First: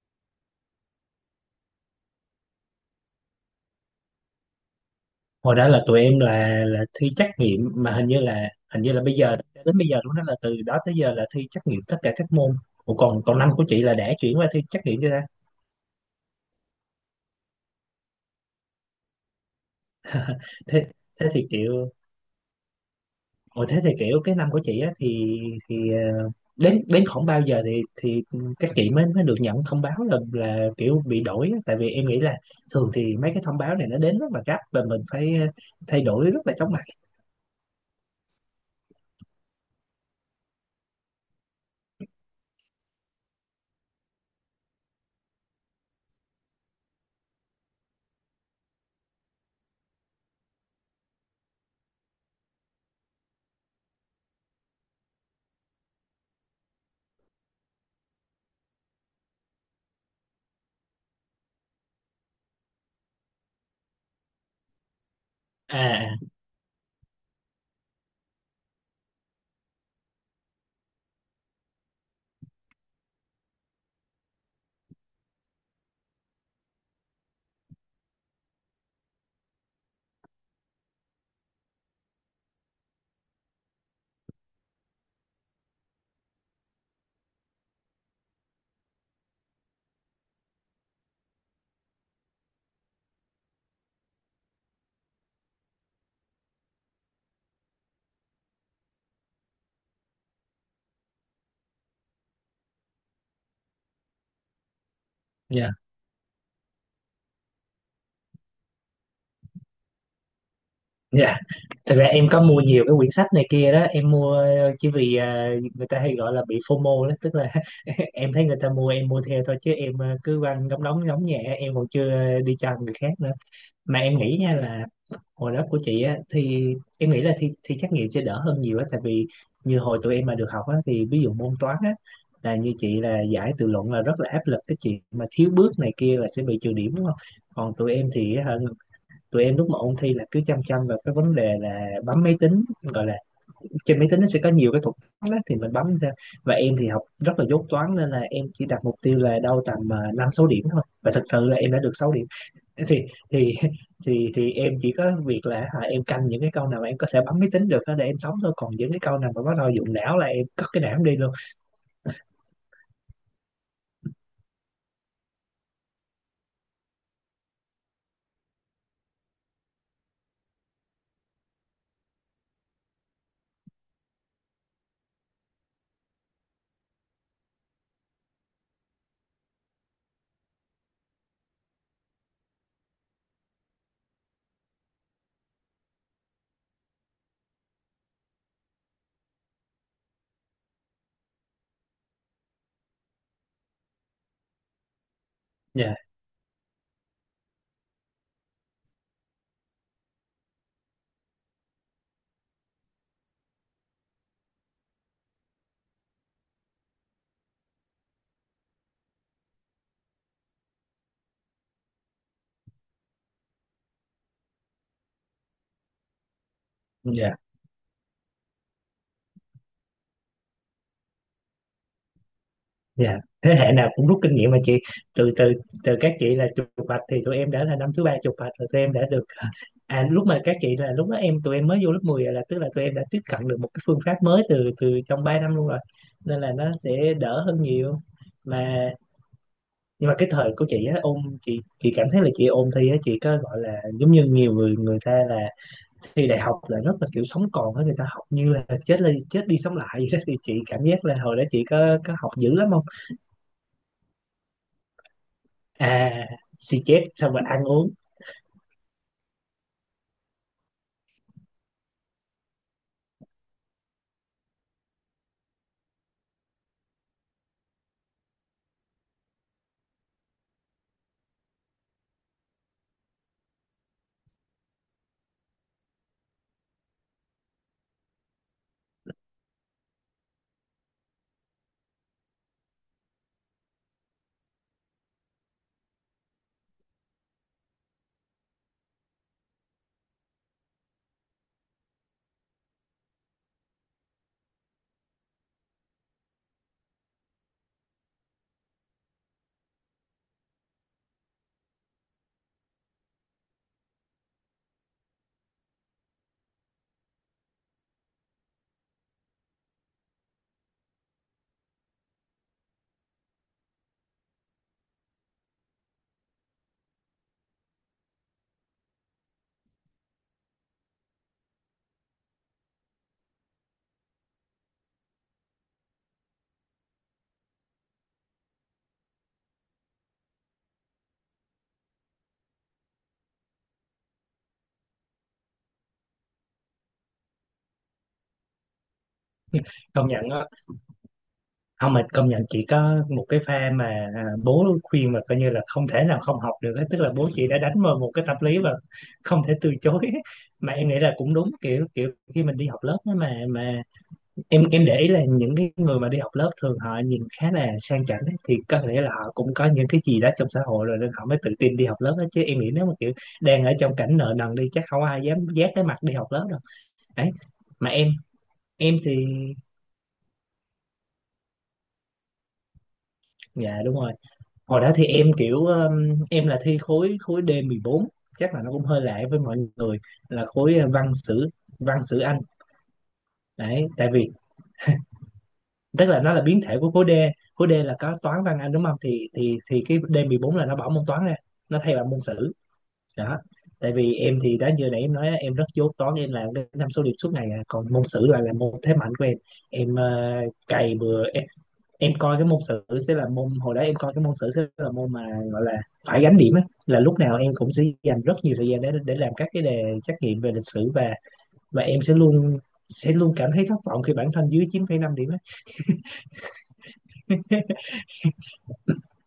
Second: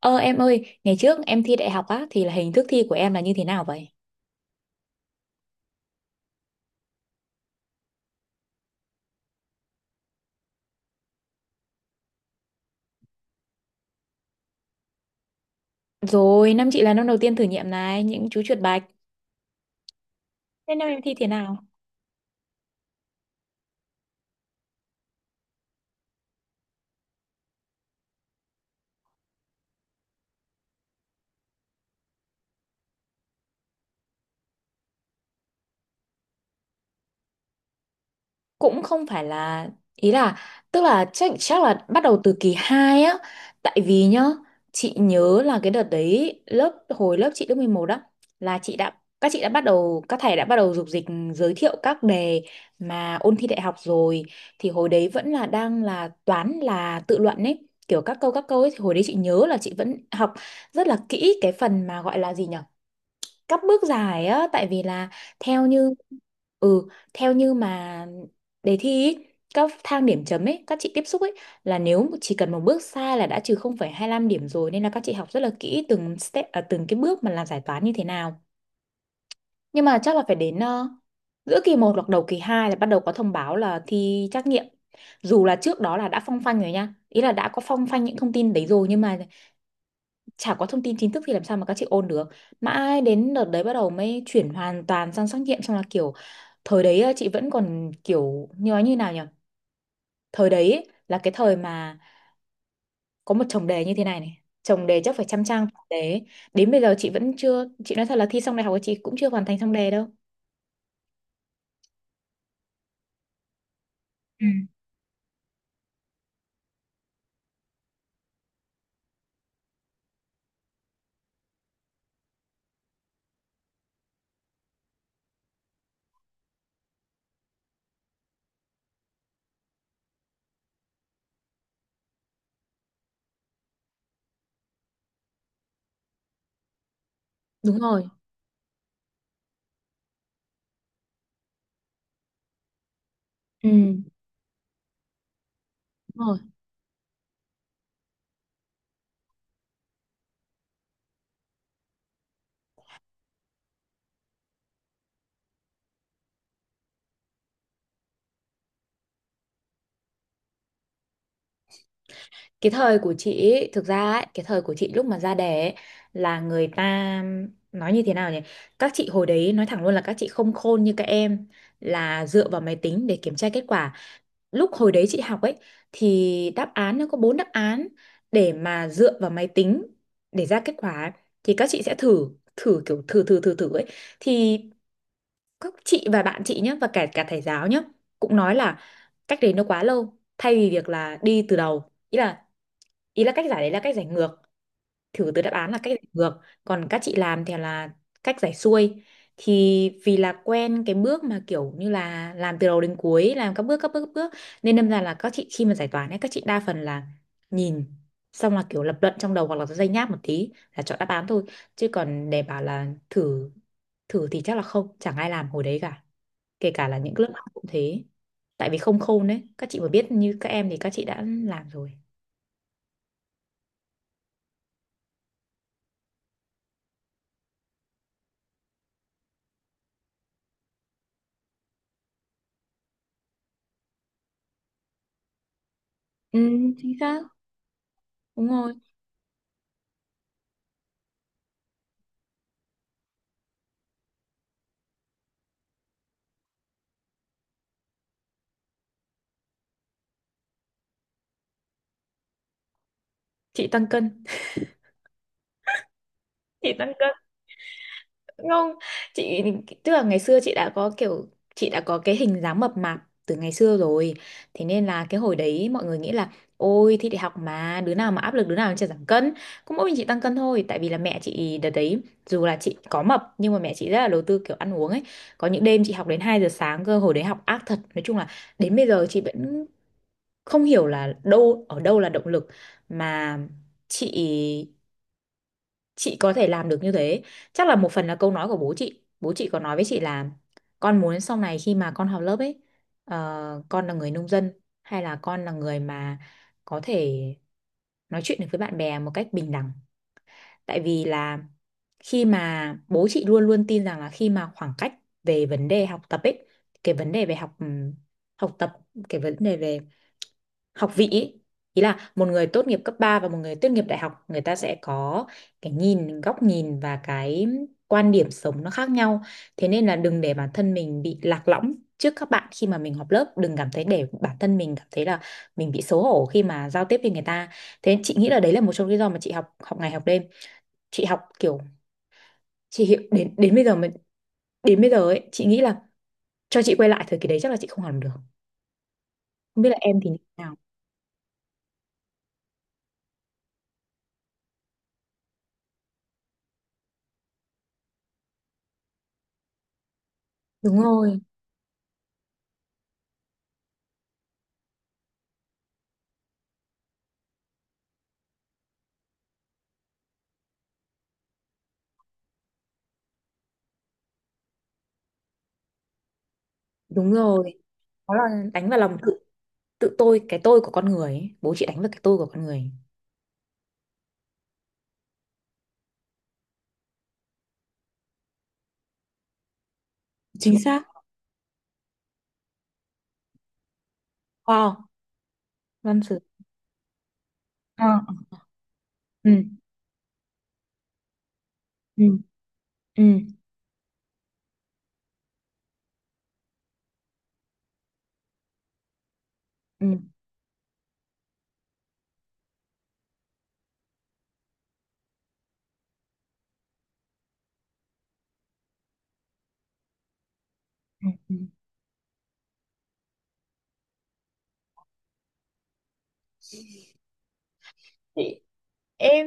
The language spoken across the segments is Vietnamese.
Ờ em ơi, ngày trước em thi đại học á thì là hình thức thi của em là như thế nào vậy? Hồi đó là tụi em là thi trắc nghiệm, mà hình như là bây giờ, đến bây giờ luôn đó, là từ đó tới giờ là thi trắc nghiệm tất cả các môn. Ủa, còn còn năm của chị là đã chuyển qua thi trắc nghiệm chưa ta? Rồi, năm chị là năm đầu tiên thử nghiệm này, những chú chuột bạch. Thế Thế năm em thi thế thế thì nào? kiểu Ồ, thế thì kiểu cái năm của chị á, thì ờ, đến đến khoảng bao giờ thì các chị mới mới được nhận thông báo là kiểu bị đổi á? Tại vì em nghĩ là thường thì mấy cái thông báo này nó đến rất là gấp, và mình phải thay đổi rất là chóng mặt. Cũng không phải là, ý là, tức là chắc chắc là bắt đầu từ kỳ 2 á, tại vì nhá, chị nhớ là cái đợt đấy lớp hồi lớp chị lớp 11 đó, là chị đã, các chị đã bắt đầu, các thầy đã bắt đầu dục dịch giới thiệu các đề mà ôn thi đại học rồi. Thì hồi đấy vẫn là đang là toán là tự luận ấy, kiểu các câu ấy, thì hồi đấy chị nhớ là chị vẫn học rất là kỹ cái phần mà gọi là gì nhỉ, cấp bước giải á, tại vì là theo như, À. ừ, theo như mà đề thi ý, các thang điểm chấm ấy các chị tiếp xúc ấy, là nếu chỉ cần một bước sai là đã trừ 0,25 điểm rồi, nên là các chị học rất là kỹ từng step à, từng cái bước mà làm giải toán như thế nào. Nhưng mà chắc là phải đến giữa kỳ một hoặc đầu kỳ 2 là bắt đầu có thông báo là thi trắc nghiệm, dù là trước đó là đã phong phanh rồi nha, ý là đã có phong phanh những thông tin đấy rồi, nhưng mà chả có thông tin chính thức thì làm sao mà các chị ôn được. Mãi đến đợt đấy bắt đầu mới chuyển hoàn toàn sang trắc nghiệm, xong là kiểu, thời đấy á, chị vẫn còn kiểu như nói như nào nhỉ, thời đấy ấy, là cái thời mà có một chồng đề như thế này này, chồng đề chắc phải trăm trang Dạ. chồng đề ấy. Đến bây giờ chị vẫn chưa, chị nói thật là thi xong đại học của chị cũng chưa hoàn thành xong đề đâu. Dạ. Thật ra em có mua nhiều cái quyển sách này kia đó, em mua Ừ. Chỉ vì người ta hay gọi là bị FOMO đó, tức là em thấy người ta mua, em mua theo thôi, chứ em cứ quanh đóng đóng đóng nhẹ, em còn chưa đi cho người khác nữa. Mà em nghĩ nha, là hồi đó của chị á thì em nghĩ là thi thi trắc nghiệm sẽ đỡ hơn nhiều á, tại vì như hồi tụi em mà được học á, thì ví dụ môn toán á, là như chị là giải tự luận là rất là áp lực, cái chuyện mà thiếu bước này kia là sẽ bị trừ điểm đúng không. Còn Đúng tụi rồi. em thì hả, tụi em lúc mà ôn thi là cứ chăm chăm vào cái vấn đề là bấm máy tính, gọi là Ừ. trên máy tính nó sẽ có nhiều cái thuật toán đó thì mình bấm ra. Đúng rồi. Và em thì học rất là dốt toán, nên là em chỉ đặt mục tiêu là đâu tầm năm sáu điểm thôi, và thật sự là em đã được 6 điểm. Thì thì em chỉ có việc là hả, em canh những cái câu nào mà em có thể bấm máy tính được đó để em sống thôi, còn những cái câu nào mà bắt đầu dụng não là em cất cái não em đi luôn. Cái thời của chị ấy, thực ra ấy, cái thời của chị lúc mà ra đẻ ấy, là người ta nói như thế nào nhỉ, các chị hồi đấy nói thẳng luôn là các chị không khôn như các em, là dựa vào máy tính để kiểm tra kết quả. Lúc hồi đấy chị học ấy, thì đáp án nó có bốn đáp án để mà dựa vào máy tính để ra kết quả ấy. Thì các chị sẽ thử, thử kiểu thử thử thử thử ấy, thì các chị và bạn chị nhé, và cả cả thầy giáo nhé, cũng nói là cách đấy nó quá lâu, thay vì việc là đi từ đầu, ý là, ý là cách giải đấy là cách giải ngược, thử từ đáp án là cách Dạ, giải ngược, còn các chị làm thì là cách giải xuôi. Thì vì là quen cái bước mà kiểu như là làm từ đầu đến cuối, làm các bước, nên đâm ra là các chị khi mà giải toán ấy, các chị đa phần là nhìn xong là kiểu lập luận trong đầu, hoặc là dây nháp một tí là chọn đáp án thôi, chứ còn để bảo là thử, thử thì chắc là không, chẳng ai làm hồi đấy cả, kể cả là những lớp dạ, học cũng thế. Tại vì không khôn đấy, các chị mà biết như các em thì các chị đã làm rồi. dạ, thế hệ nào cũng rút kinh nghiệm mà chị. Từ từ từ các chị là chụp bạch thì tụi em đã là năm thứ ba chụp bạch rồi, tụi em đã được. À, lúc mà các chị là lúc đó tụi em mới vô lớp 10 rồi, là tức là tụi em đã tiếp cận được một cái phương pháp mới từ từ trong 3 năm luôn rồi. Ừ, Nên là nó sẽ chính xác. đỡ hơn nhiều. Đúng rồi, Mà, nhưng mà cái thời của chị á, ôn chị cảm thấy là chị ôn thi á, chị có gọi là giống như nhiều người người ta là, thi đại học là rất là kiểu sống còn á, người ta học như là chết đi sống lại vậy đó, thì chị cảm giác là hồi đó chị có học dữ lắm không? chị tăng cân. À, Chị xì, tăng chết cân. xong rồi ăn uống. Không, chị, tức là ngày xưa chị đã có kiểu, chị đã có cái hình dáng mập mạp từ ngày xưa rồi. Thế nên là cái hồi đấy mọi người nghĩ là, ôi thi đại học mà đứa nào mà áp lực đứa nào chả giảm cân. Cũng mỗi mình chị tăng cân thôi, tại vì là mẹ chị đợt đấy, dù là chị có mập nhưng mà mẹ chị rất là đầu tư kiểu ăn uống ấy. Có những đêm chị học đến 2 giờ sáng cơ, hồi đấy học ác thật. Nói chung là đến bây giờ chị vẫn không hiểu là đâu, ở đâu là động lực mà chị chị có thể làm được như thế. Chắc là một phần là câu nói của bố chị, bố chị có nói với chị là, con muốn sau này khi mà con học lớp ấy, con là người nông dân hay là con là người mà có thể nói chuyện được với bạn bè một cách bình đẳng. Tại vì là, khi mà bố chị luôn luôn tin rằng là khi mà khoảng cách về vấn đề học tập ấy, cái vấn đề về học học tập, cái vấn đề về học vị ý, ý là một người tốt nghiệp cấp 3 và một người tốt nghiệp đại học người ta sẽ có cái nhìn, góc nhìn và cái quan điểm sống nó khác nhau. Thế nên là đừng để bản thân mình bị lạc lõng trước các bạn khi mà mình học lớp, đừng cảm thấy để bản thân mình cảm thấy là mình bị xấu hổ khi mà giao tiếp với người ta. Thế chị nghĩ là đấy là một trong lý do mà chị học, học ngày học đêm, chị học kiểu, chị hiểu đến đến bây giờ mình, đến bây giờ ấy chị nghĩ là cho chị quay lại thời kỳ đấy chắc là chị không làm được. Không biết là em Công thì như thế nhận. nào. Không, mà công nhận chị có một cái pha mà, à, bố khuyên mà coi như là không thể nào không học được ấy. Tức là bố chị đã đánh vào một cái tâm lý và không thể từ chối. Mà Đúng em nghĩ là rồi. cũng đúng, kiểu kiểu khi mình đi học lớp á, mà em để ý là những cái người mà đi học lớp thường họ nhìn khá là sang chảnh ấy, thì có thể là họ cũng có những cái gì đó trong xã hội rồi nên họ mới tự tin đi học lớp đó, chứ em nghĩ nếu mà kiểu đang ở trong cảnh nợ nần đi, chắc không ai dám vác cái mặt đi học lớp đâu. Đúng Đấy. rồi. Mà em Đó là đánh vào lòng em thì, tự, tự tôi, cái tôi của con người ấy. Bố chị đánh vào cái tôi của con người ấy. dạ, đúng rồi, hồi đó thì em kiểu em là thi khối khối D14, chắc là nó cũng hơi lạ với mọi người, là Chính khối xác. Văn sử, văn sử Anh. Đấy tại vì, Wow, văn tức sử. là nó là biến thể của khối D. Khối D Ờ. là có toán văn Anh đúng không, thì Ừ. Thì cái D14 là nó bỏ môn toán ra, nó thay Ừ. bằng môn sử Ừ. đó. Tại vì em thì, đã giờ nãy em nói á, em rất dốt toán, em làm cái năm số điểm suốt ngày à. Còn môn sử là môn thế mạnh của em. Ừ. Em cày bừa. Em coi cái môn sử sẽ là môn Hồi đó em coi cái môn sử sẽ là môn mà, gọi là phải gánh điểm á, là lúc nào em cũng sẽ dành rất nhiều thời gian để làm các cái đề trắc nghiệm về lịch sử, Ừ. và Ừ. và em sẽ luôn cảm thấy thất vọng khi bản thân dưới 9,5 điểm á. Chị, em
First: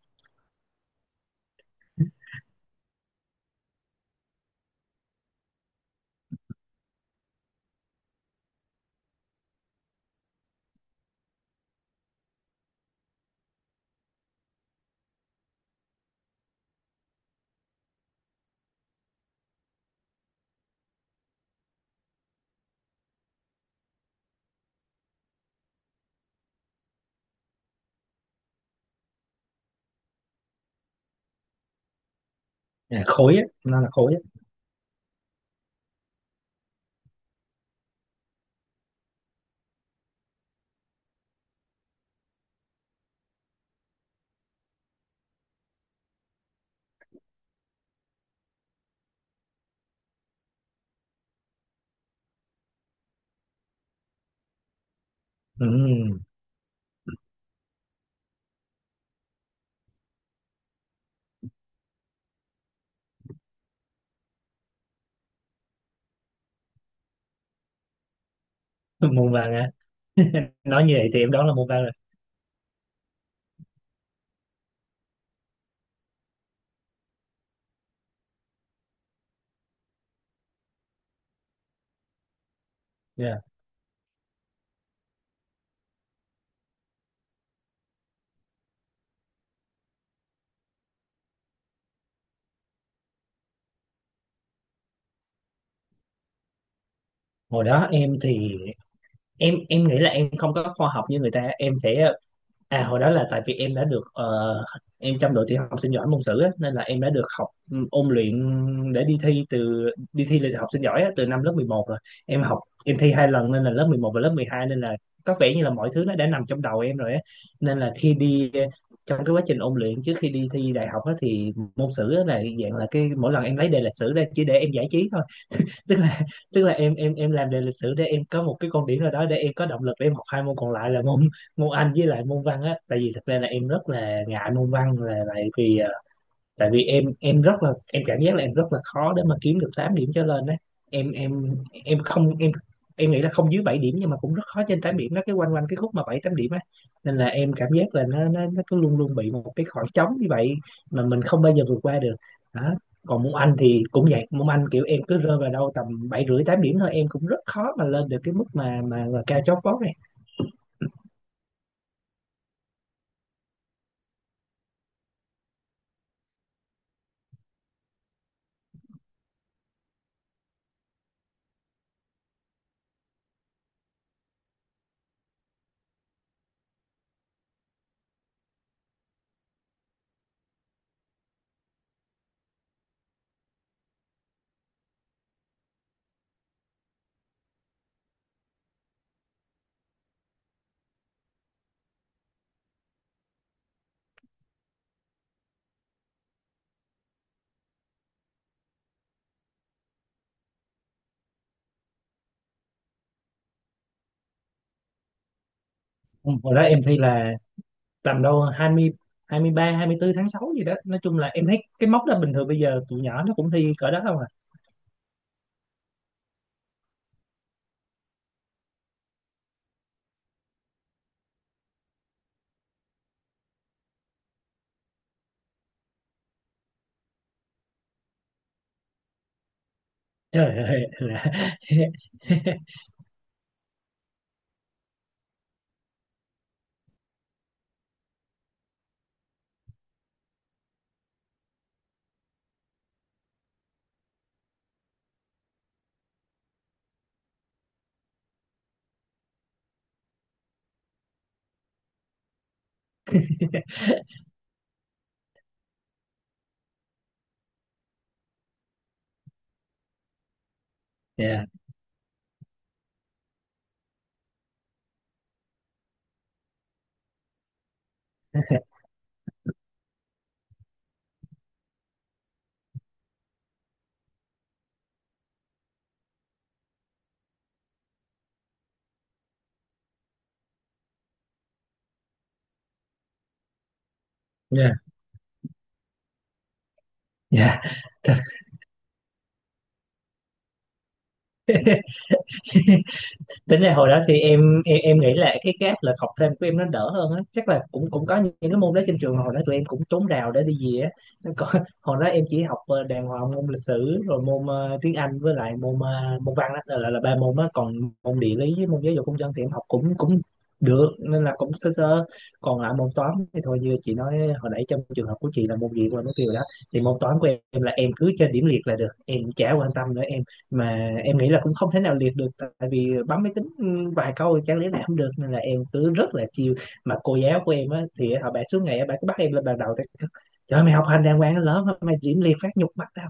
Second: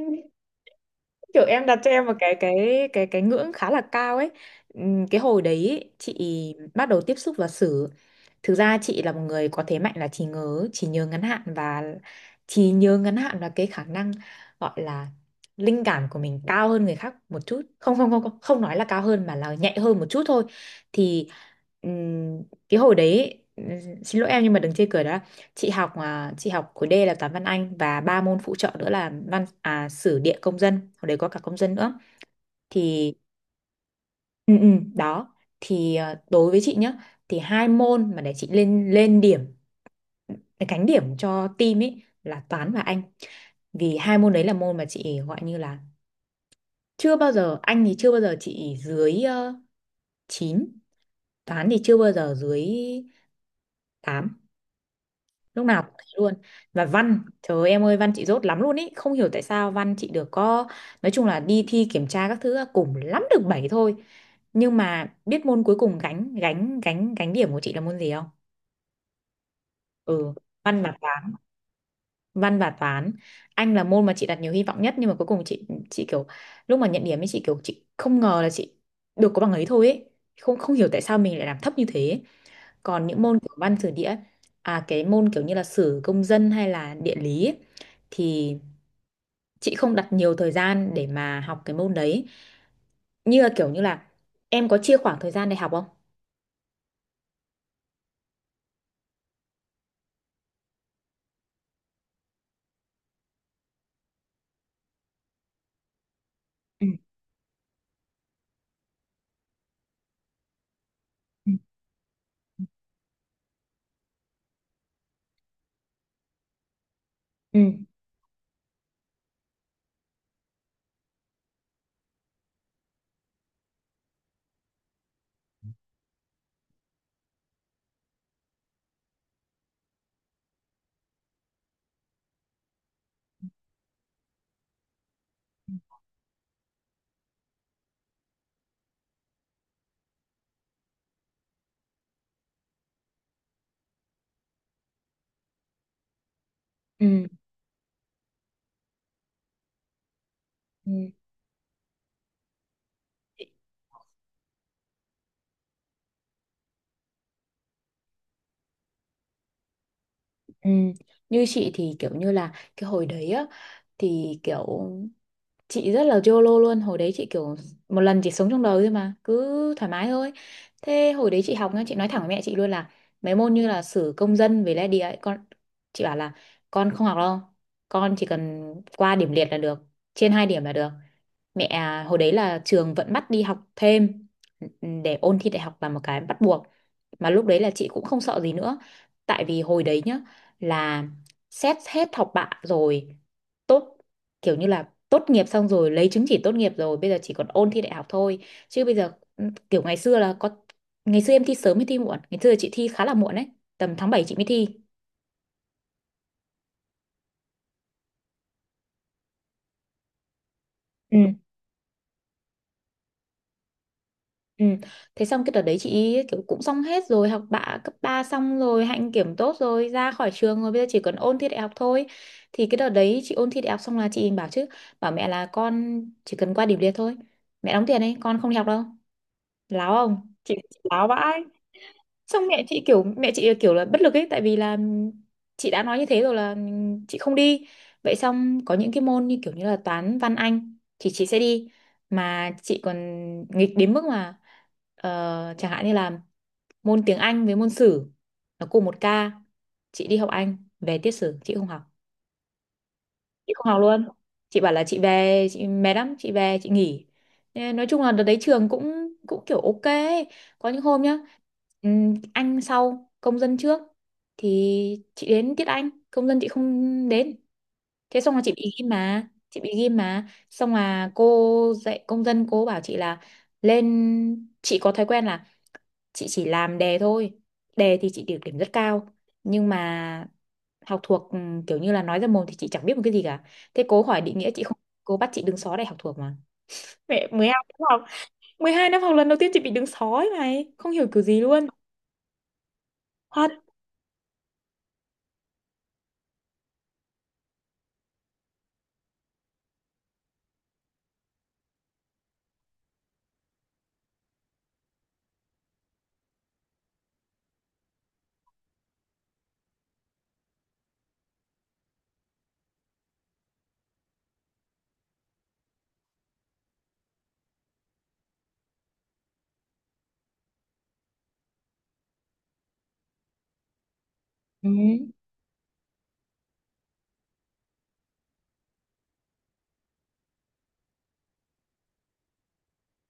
kiểu em đặt cho em một cái cái cái ngưỡng khá là cao ấy. Cái hồi đấy ý, chị bắt đầu tiếp xúc và xử, thực ra chị là một người có thế mạnh là trí nhớ, trí nhớ ngắn hạn, và trí nhớ ngắn hạn là cái khả năng gọi là linh cảm của mình cao hơn người khác một chút, không không, không nói là cao hơn mà là nhạy hơn một chút thôi. Thì ừm, cái hồi đấy ý, xin lỗi em nhưng mà đừng chê cười đó, chị học à, chị học khối D là toán văn Anh và ba môn phụ trợ nữa là văn à, sử địa công dân, hồi đấy có cả công dân nữa. À, Thì khối á, nó là khối á. ừ, ừ, đó thì à, đối với chị nhá, thì hai môn mà để chị lên lên điểm, cánh điểm cho team ấy là toán và Anh, vì hai môn đấy là môn mà chị gọi như là chưa bao giờ, Anh thì chưa bao giờ chị dưới uh, 9, toán thì chưa bao giờ dưới tám, lúc Ừ. nào cũng thế luôn. Và văn, trời ơi, em ơi, văn chị dốt lắm luôn ý, không hiểu tại sao văn chị được có, nói chung là đi thi kiểm tra các thứ cùng lắm được 7 thôi. Nhưng mà biết môn cuối cùng gánh gánh điểm của chị là môn gì không? Môn văn á. Ừ, văn Nói và như vậy thì em toán. đoán là môn văn rồi. Văn và toán. Anh là môn mà chị đặt nhiều hy vọng nhất, nhưng mà cuối cùng chị kiểu, lúc mà nhận điểm ấy chị kiểu chị không ngờ là chị được có bằng ấy thôi ấy, không, không hiểu tại sao mình lại làm thấp như thế. Còn những môn Dạ. kiểu văn sử địa, à cái môn kiểu như là sử công dân hay là địa lý ấy, thì chị không đặt nhiều thời gian để mà học cái môn đấy. Như là kiểu như là, em có chia khoảng thời gian để học không? Hồi đó em thì, em nghĩ là em không có khoa học như người ta, em sẽ, à hồi đó là tại vì em trong đội tiểu học sinh giỏi môn sử á, nên là Ừ. em đã được học ôn luyện để đi thi lịch học sinh giỏi á, từ năm Ừ. lớp 11 rồi. Em học em thi 2 lần nên là lớp 11 và lớp 12, nên là có vẻ như là mọi thứ nó đã nằm trong đầu em rồi á. Ừ. Nên là trong cái quá trình ôn luyện trước khi đi thi đại học á, thì môn sử á, là dạng là cái mỗi lần em lấy đề lịch sử ra chỉ để em giải trí thôi, tức là tức là em làm đề lịch sử để em có một cái con điểm nào đó để em có động lực để em học hai môn còn lại, là môn môn Anh với lại môn văn á. Tại vì thật ra là em rất là ngại môn văn, là tại vì em rất là, em cảm giác là em rất là khó để mà kiếm được 8 điểm trở lên đấy. Em em em không, em nghĩ là không dưới 7 điểm, nhưng mà cũng rất khó trên 8 điểm, nó cái quanh quanh cái khúc mà 7 8 điểm á. Nên là Ừ. em cảm giác là nó cứ luôn luôn bị một cái khoảng trống như vậy mà Ừ. mình không bao giờ vượt qua được. Đó, còn môn Anh thì cũng vậy, môn Anh kiểu em cứ rơi vào đâu tầm bảy rưỡi tám điểm thôi, em cũng rất khó mà lên được cái mức mà, mà cao chót vót này. Ừ. Như chị thì kiểu như là cái hồi đấy á, thì kiểu chị rất là YOLO luôn, hồi đấy chị kiểu một lần chỉ sống trong đời thôi mà cứ thoải mái thôi. Thế hồi đấy chị học nhá, chị nói thẳng với mẹ chị luôn là mấy môn như là sử công dân với lại địa ấy, con, chị bảo là con không học đâu, con chỉ cần qua điểm liệt là được, trên hai điểm là được. Mẹ à, hồi đấy là trường vẫn bắt đi học thêm, ừ, để ôn thi đại học là một cái bắt buộc, mà lúc đấy là chị cũng không sợ gì nữa. Tại vì hồi đấy nhá, là xét hết học bạ rồi, tốt, kiểu như là tốt nghiệp xong rồi, lấy chứng chỉ tốt nghiệp rồi, bây giờ chỉ còn ôn thi đại học thôi, chứ bây giờ, ừ, kiểu ngày xưa là có, ngày xưa em thi sớm hay thi muộn, ngày xưa chị thi khá là muộn đấy, tầm tháng 7 chị mới thi. Ừ, hồi đó em thi là tầm đâu hai hai mươi ba, hai mươi bốn tháng 6 gì đó, nói Ừ. chung là em thấy cái mốc đó bình thường, bây giờ tụi nhỏ nó cũng thi cỡ đó không à. Ừ. Thế xong cái đợt đấy chị ý kiểu cũng xong hết rồi, học bạ cấp 3 xong rồi, hạnh kiểm tốt rồi, ra khỏi trường rồi, bây giờ chỉ còn ôn thi đại học thôi. Thì cái đợt đấy chị ôn thi đại học xong là chị bảo chứ, bảo mẹ là con chỉ cần qua điểm liệt thôi, mẹ đóng tiền đấy con không đi học đâu. Láo không chị, Trời chị ơi láo là, vãi. Xong mẹ chị kiểu, mẹ chị kiểu là bất lực ấy, tại vì là chị đã nói như thế rồi là chị không đi. Vậy xong có những cái môn như kiểu như là toán văn anh thì chị sẽ đi. Mà chị còn nghịch đến mức mà, chẳng hạn như là môn tiếng Anh với môn sử nó cùng một ca, chị đi học Anh về tiết sử chị không học, chị không học luôn, chị bảo là chị về chị mệt lắm, chị về chị nghỉ. Thế nói chung là đợt đấy trường cũng cũng kiểu ok ấy. Có những hôm nhá, yeah, anh sau công dân trước, thì chị đến tiết anh, công dân chị không đến. Thế xong là chị bị ghim mà, chị bị ghim mà, xong là cô dạy công dân, cô bảo chị là, lên, chị có thói quen là chị chỉ làm đề thôi, đề thì chị được điểm rất cao, nhưng mà học thuộc ừ, kiểu như là nói ra mồm thì chị chẳng biết một cái gì cả. Thế cố hỏi định nghĩa chị yeah, không, cô bắt chị đứng xó để học thuộc mà. Mẹ, 12 yeah. năm học, 12 năm học lần đầu tiên chị bị đứng sói này, không hiểu kiểu gì luôn. Thật. Tính ra hồi đó thì em nghĩ là cái gap là học thêm của em nó đỡ hơn á, chắc là cũng cũng có những cái môn đó trên trường, hồi đó tụi em cũng trốn rào để đi về á. Nó có- Hồi đó em chỉ học đàng hoàng môn lịch sử, rồi môn tiếng Anh, với lại môn văn đó, là là ba môn á. Còn môn địa lý với môn giáo dục công dân thì em học cũng cũng được, nên là cũng sơ sơ. Còn lại môn toán thì thôi, như chị nói hồi nãy trong trường hợp của chị là môn gì quên mất tiêu rồi đó. Thì môn toán của em là em cứ trên điểm liệt là được, em chả quan tâm nữa, mà em nghĩ là cũng không thể nào liệt được, tại vì bấm máy tính vài câu chẳng Ừ. lẽ là không được, nên là em cứ rất là chiều. Mà cô giáo của em á thì họ bà suốt ngày á, bà cứ bắt em lên bàn đầu tại, trời ơi, mày học hành đàng hoàng nó lớn mà mày điểm liệt phát nhục mặt tao.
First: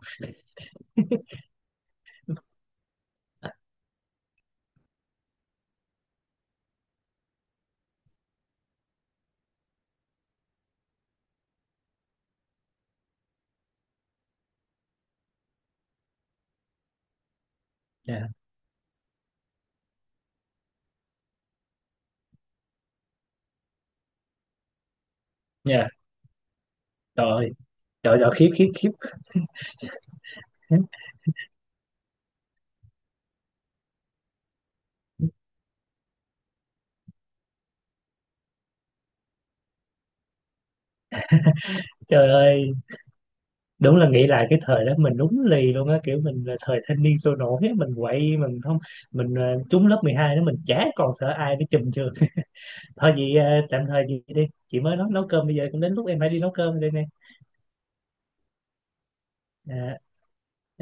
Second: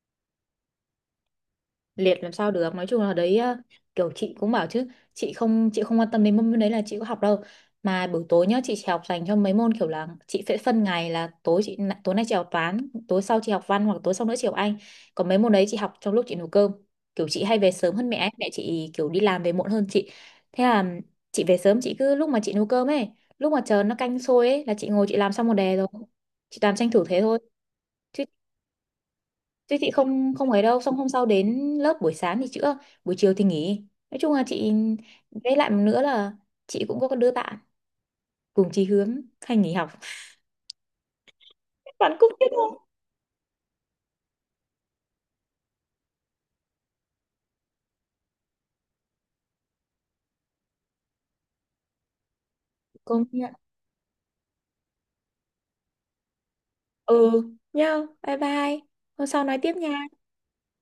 Liệt làm sao được, nói chung là đấy, kiểu chị cũng bảo chứ chị không, chị không quan tâm đến môn đấy, là chị có học đâu. Mà buổi tối nhá chị chỉ học dành cho mấy môn, kiểu là chị sẽ phân ngày là tối chị, tối nay chị học toán, tối sau chị học văn, hoặc tối sau nữa chị học anh. Còn mấy môn đấy chị học trong lúc chị nấu cơm, kiểu chị hay về sớm hơn mẹ Dạ. ấy. Mẹ chị kiểu đi làm về muộn hơn chị. Thế là chị về sớm, chị cứ lúc mà chị nấu cơm ấy, lúc mà chờ nó canh sôi ấy là chị ngồi chị làm xong một đề rồi. Dạ. Chị toàn tranh thủ thế Trời thôi. ơi, trời Chứ, ơi, khiếp khiếp khiếp. chứ chị không, không ấy đâu, xong hôm sau đến lớp buổi sáng thì chữa, buổi chiều thì nghỉ. Nói chung là chị, với lại một nữa là chị cũng có cái đứa bạn cùng chí hướng hay nghỉ học. Bạn Trời cũng biết ơi, không? đúng là nghĩ lại cái thời đó mình đúng lì luôn á, kiểu mình là thời thanh niên sôi nổi á, mình quậy mình không, mình trúng lớp 12 đó mình chả còn sợ ai nữa, chùm trường. Thôi Công vậy, nhận. tạm thời vậy đi chị, mới nấu nấu cơm bây giờ cũng đến lúc em phải đi nấu cơm đây nè. Ừ, nhau, bye bye. Hôm sau nói tiếp À. nha. Thì